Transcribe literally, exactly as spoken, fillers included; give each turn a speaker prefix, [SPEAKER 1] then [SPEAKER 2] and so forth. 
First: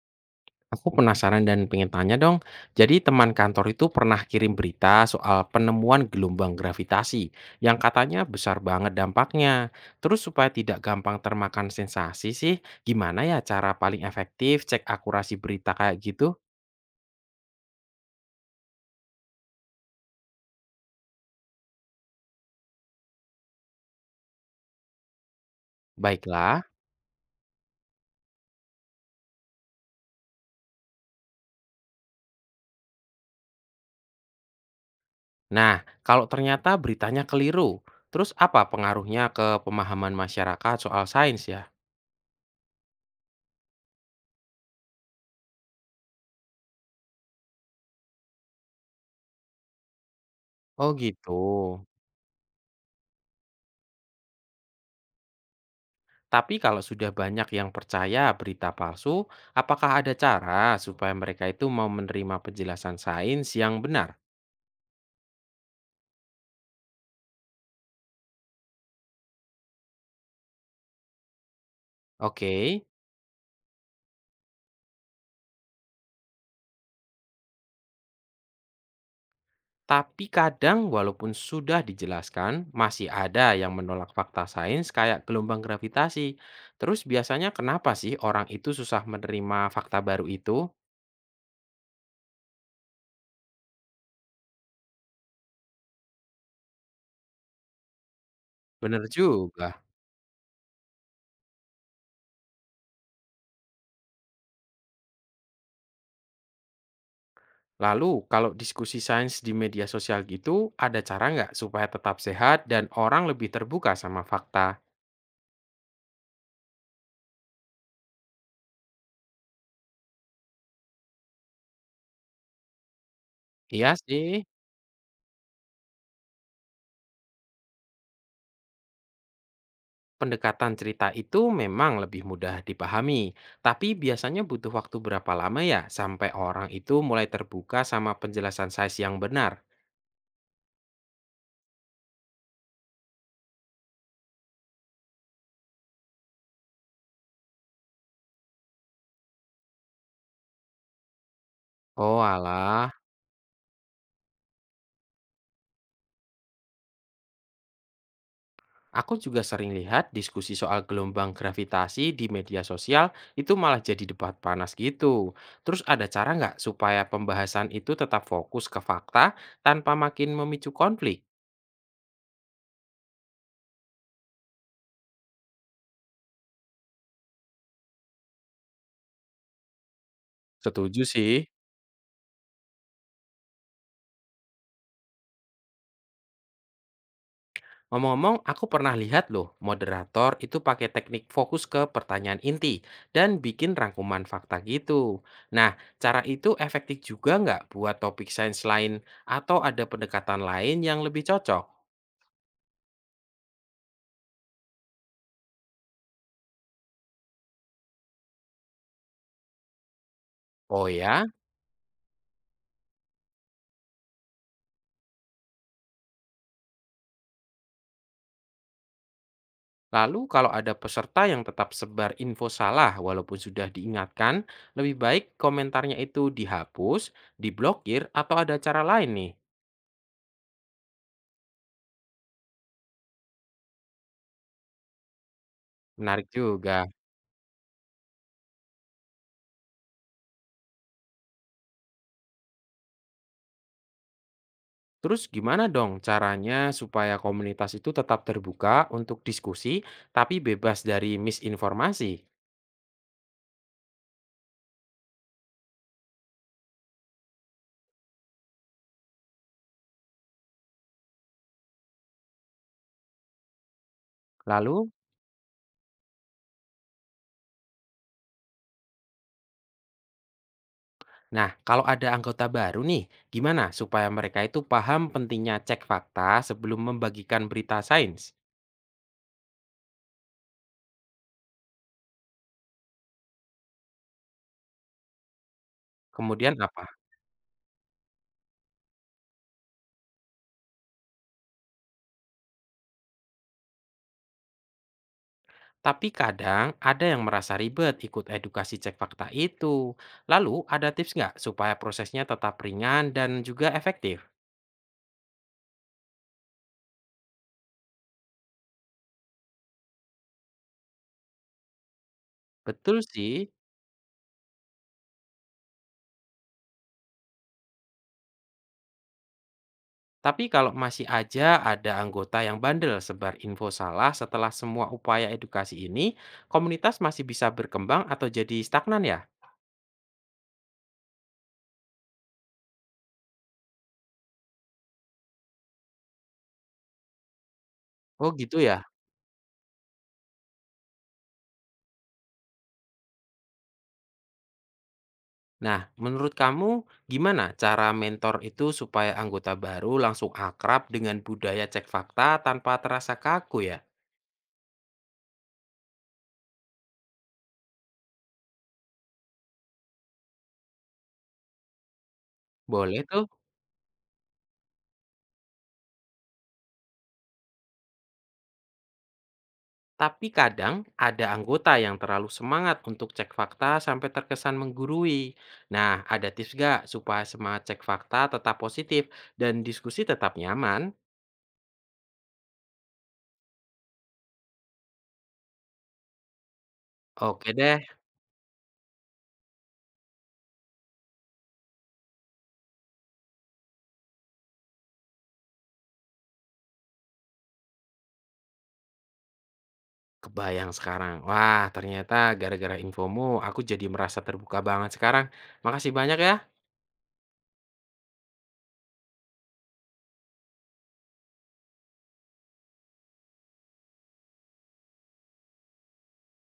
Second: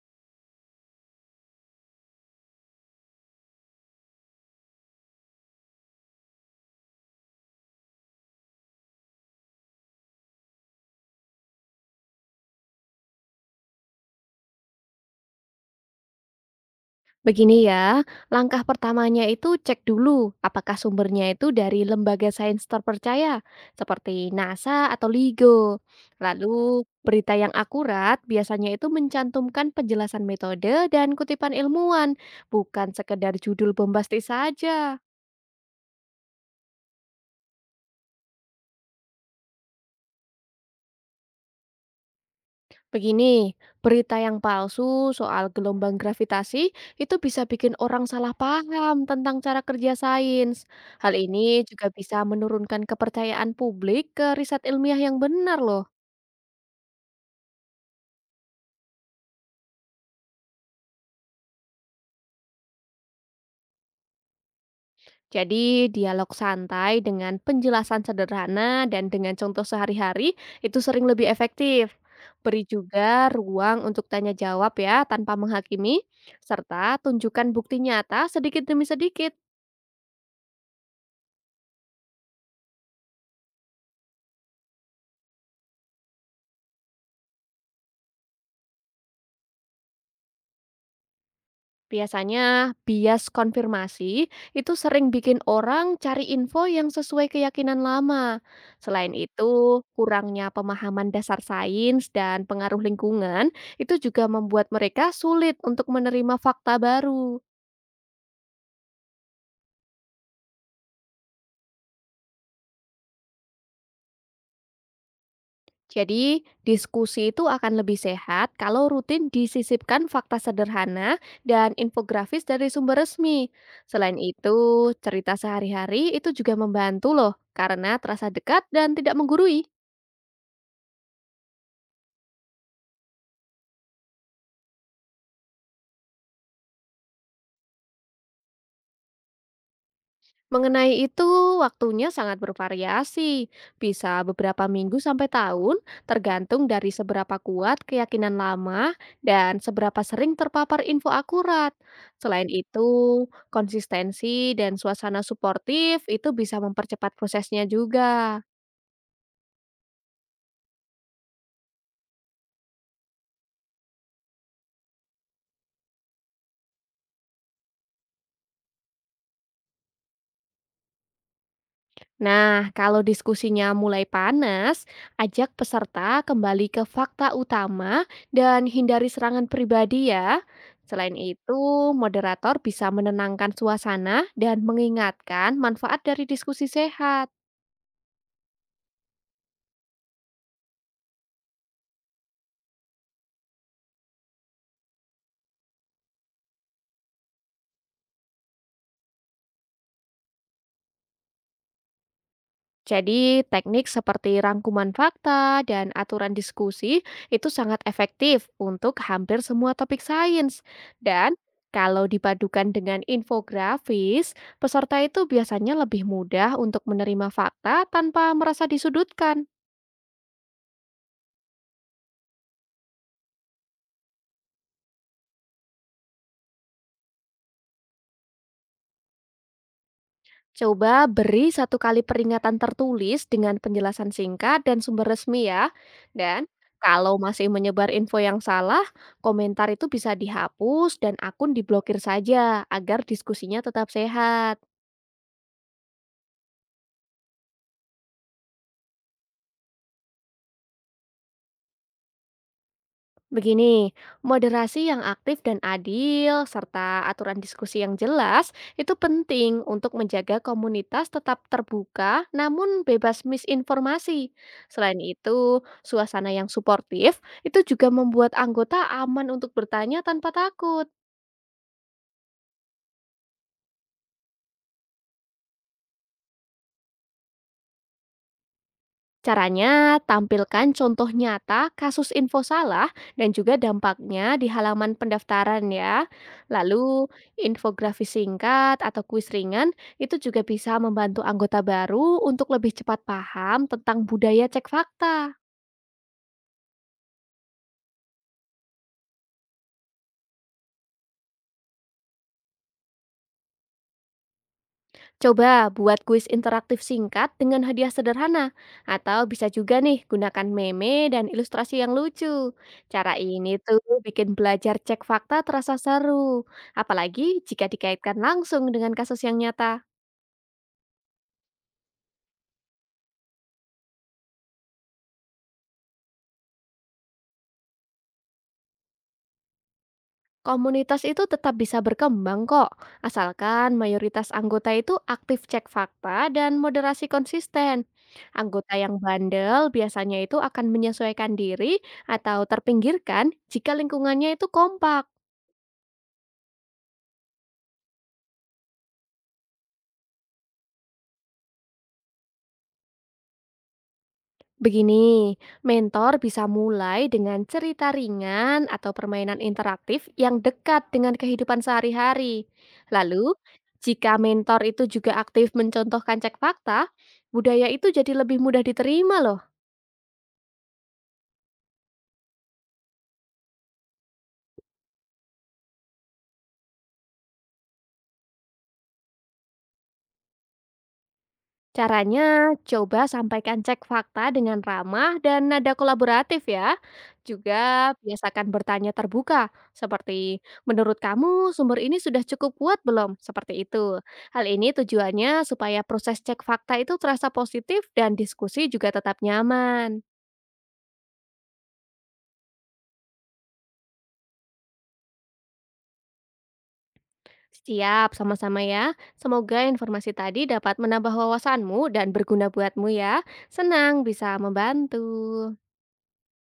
[SPEAKER 1] Aku penasaran dan pengen tanya dong. Jadi teman kantor itu pernah kirim berita soal penemuan gelombang gravitasi yang katanya besar banget dampaknya. Terus supaya tidak gampang termakan sensasi sih, gimana ya cara paling efektif cek akurasi berita kayak gitu?
[SPEAKER 2] Begini ya, langkah pertamanya itu cek dulu apakah sumbernya itu dari lembaga sains terpercaya seperti NASA atau L I G O.
[SPEAKER 1] Baiklah.
[SPEAKER 2] Lalu, berita yang akurat biasanya itu mencantumkan penjelasan metode dan kutipan ilmuwan, bukan sekedar judul bombastis saja.
[SPEAKER 1] Nah, kalau ternyata beritanya keliru, terus apa pengaruhnya ke pemahaman masyarakat soal sains ya?
[SPEAKER 2] Begini, berita yang palsu soal gelombang gravitasi itu bisa bikin orang salah paham tentang cara kerja sains.
[SPEAKER 1] Oh
[SPEAKER 2] Hal
[SPEAKER 1] gitu.
[SPEAKER 2] ini juga bisa menurunkan kepercayaan publik ke riset ilmiah yang benar loh.
[SPEAKER 1] Tapi kalau sudah banyak yang percaya berita palsu, apakah ada cara supaya mereka itu mau menerima penjelasan sains yang benar?
[SPEAKER 2] Jadi, dialog santai dengan penjelasan sederhana dan dengan contoh sehari-hari itu sering lebih efektif.
[SPEAKER 1] Oke,
[SPEAKER 2] Beri juga ruang untuk tanya jawab ya tanpa menghakimi, serta tunjukkan bukti nyata sedikit demi sedikit.
[SPEAKER 1] tapi kadang walaupun sudah dijelaskan, masih ada yang menolak fakta sains kayak gelombang gravitasi. Terus biasanya kenapa sih orang itu susah menerima fakta baru itu?
[SPEAKER 2] Biasanya bias konfirmasi itu sering bikin orang cari info yang sesuai keyakinan lama.
[SPEAKER 1] Bener
[SPEAKER 2] Selain
[SPEAKER 1] juga.
[SPEAKER 2] itu, kurangnya pemahaman dasar sains dan pengaruh lingkungan itu juga membuat mereka sulit untuk menerima fakta baru.
[SPEAKER 1] Lalu kalau diskusi sains di media sosial gitu, ada cara nggak supaya tetap sehat dan orang lebih terbuka sama fakta?
[SPEAKER 2] Jadi, diskusi itu akan lebih sehat kalau rutin disisipkan fakta sederhana dan infografis dari sumber resmi.
[SPEAKER 1] Iya
[SPEAKER 2] Selain
[SPEAKER 1] sih.
[SPEAKER 2] itu, cerita sehari-hari itu juga membantu loh karena terasa dekat dan tidak menggurui.
[SPEAKER 1] Pendekatan cerita itu memang lebih mudah dipahami, tapi biasanya butuh waktu berapa lama ya sampai orang itu mulai terbuka sama penjelasan size yang benar?
[SPEAKER 2] Mengenai itu, waktunya sangat bervariasi. Bisa beberapa minggu sampai tahun, tergantung dari seberapa kuat keyakinan lama dan seberapa sering terpapar info akurat.
[SPEAKER 1] Oh
[SPEAKER 2] Selain
[SPEAKER 1] alah,
[SPEAKER 2] itu, konsistensi dan suasana suportif itu bisa mempercepat prosesnya juga.
[SPEAKER 1] aku juga sering lihat diskusi soal gelombang gravitasi di media sosial itu malah jadi debat panas gitu. Terus ada cara nggak supaya pembahasan itu tetap fokus ke fakta tanpa makin memicu konflik?
[SPEAKER 2] Nah, kalau diskusinya mulai panas, ajak peserta kembali ke fakta utama dan hindari serangan pribadi ya.
[SPEAKER 1] Setuju
[SPEAKER 2] Selain
[SPEAKER 1] sih.
[SPEAKER 2] itu, moderator bisa menenangkan suasana dan mengingatkan manfaat dari diskusi sehat.
[SPEAKER 1] Ngomong-ngomong, aku pernah lihat loh, moderator itu pakai teknik fokus ke pertanyaan inti dan bikin rangkuman fakta gitu. Nah, cara itu efektif juga nggak buat topik sains lain atau ada pendekatan lain yang lebih cocok?
[SPEAKER 2] Jadi, teknik seperti rangkuman fakta dan aturan diskusi itu sangat efektif untuk hampir semua topik sains.
[SPEAKER 1] Oh ya,
[SPEAKER 2] Dan kalau dipadukan dengan infografis, peserta itu biasanya lebih mudah untuk menerima fakta tanpa merasa disudutkan.
[SPEAKER 1] lalu kalau ada peserta yang tetap sebar info salah walaupun sudah diingatkan, lebih baik komentarnya itu dihapus, diblokir, atau ada cara lain nih.
[SPEAKER 2] Coba beri satu kali peringatan tertulis dengan penjelasan singkat dan sumber resmi ya.
[SPEAKER 1] Menarik
[SPEAKER 2] Dan
[SPEAKER 1] juga.
[SPEAKER 2] kalau masih menyebar info yang salah, komentar itu bisa dihapus dan akun diblokir saja agar diskusinya tetap sehat.
[SPEAKER 1] Terus gimana dong caranya supaya komunitas itu tetap terbuka untuk diskusi tapi bebas dari misinformasi?
[SPEAKER 2] Begini, moderasi yang aktif dan adil, serta aturan diskusi yang jelas, itu penting untuk menjaga komunitas tetap terbuka namun bebas misinformasi.
[SPEAKER 1] Lalu,
[SPEAKER 2] Selain itu, suasana yang suportif itu juga membuat anggota aman untuk bertanya tanpa takut.
[SPEAKER 1] nah kalau ada anggota baru nih, gimana supaya mereka itu paham pentingnya cek fakta sebelum membagikan berita sains?
[SPEAKER 2] Caranya, tampilkan contoh nyata kasus info salah dan juga dampaknya di halaman pendaftaran ya.
[SPEAKER 1] Kemudian apa?
[SPEAKER 2] Lalu, infografis singkat atau kuis ringan itu juga bisa membantu anggota baru untuk lebih cepat paham tentang budaya cek fakta.
[SPEAKER 1] Tapi kadang ada yang merasa ribet ikut edukasi cek fakta itu. Lalu ada tips nggak supaya prosesnya tetap ringan dan juga efektif?
[SPEAKER 2] Coba buat kuis interaktif singkat dengan hadiah sederhana, atau bisa juga nih gunakan meme dan ilustrasi yang lucu.
[SPEAKER 1] Betul
[SPEAKER 2] Cara ini
[SPEAKER 1] sih.
[SPEAKER 2] tuh bikin belajar cek fakta terasa seru, apalagi jika dikaitkan langsung dengan kasus yang nyata.
[SPEAKER 1] Tapi kalau masih aja ada anggota yang bandel sebar info salah setelah semua upaya edukasi ini, komunitas masih bisa berkembang atau jadi stagnan ya?
[SPEAKER 2] Komunitas itu tetap bisa berkembang kok, asalkan mayoritas anggota itu aktif cek fakta dan moderasi konsisten.
[SPEAKER 1] Oh gitu
[SPEAKER 2] Anggota
[SPEAKER 1] ya.
[SPEAKER 2] yang bandel biasanya itu akan menyesuaikan diri atau terpinggirkan jika lingkungannya itu kompak.
[SPEAKER 1] Nah, menurut kamu gimana cara mentor itu supaya anggota baru langsung akrab dengan budaya cek fakta tanpa terasa kaku ya?
[SPEAKER 2] Begini, mentor bisa mulai dengan cerita ringan atau permainan interaktif yang dekat dengan kehidupan sehari-hari.
[SPEAKER 1] Boleh tuh.
[SPEAKER 2] Lalu, jika mentor itu juga aktif mencontohkan cek fakta, budaya itu jadi lebih mudah diterima loh.
[SPEAKER 1] Tapi kadang ada anggota yang terlalu semangat untuk cek fakta sampai terkesan menggurui. Nah, ada tips gak supaya semangat cek fakta tetap positif dan diskusi tetap nyaman?
[SPEAKER 2] Caranya, coba sampaikan cek fakta dengan ramah dan nada kolaboratif ya.
[SPEAKER 1] Oke deh,
[SPEAKER 2] Juga biasakan bertanya terbuka, seperti menurut kamu sumber ini sudah cukup kuat belum? Seperti itu. Hal ini tujuannya supaya proses cek fakta itu terasa positif dan diskusi juga tetap nyaman.
[SPEAKER 1] kebayang sekarang. Wah, ternyata gara-gara infomu aku jadi merasa terbuka banget sekarang. Makasih banyak ya.
[SPEAKER 2] Siap, sama-sama ya. Semoga informasi tadi dapat menambah wawasanmu dan berguna buatmu ya. Senang bisa membantu.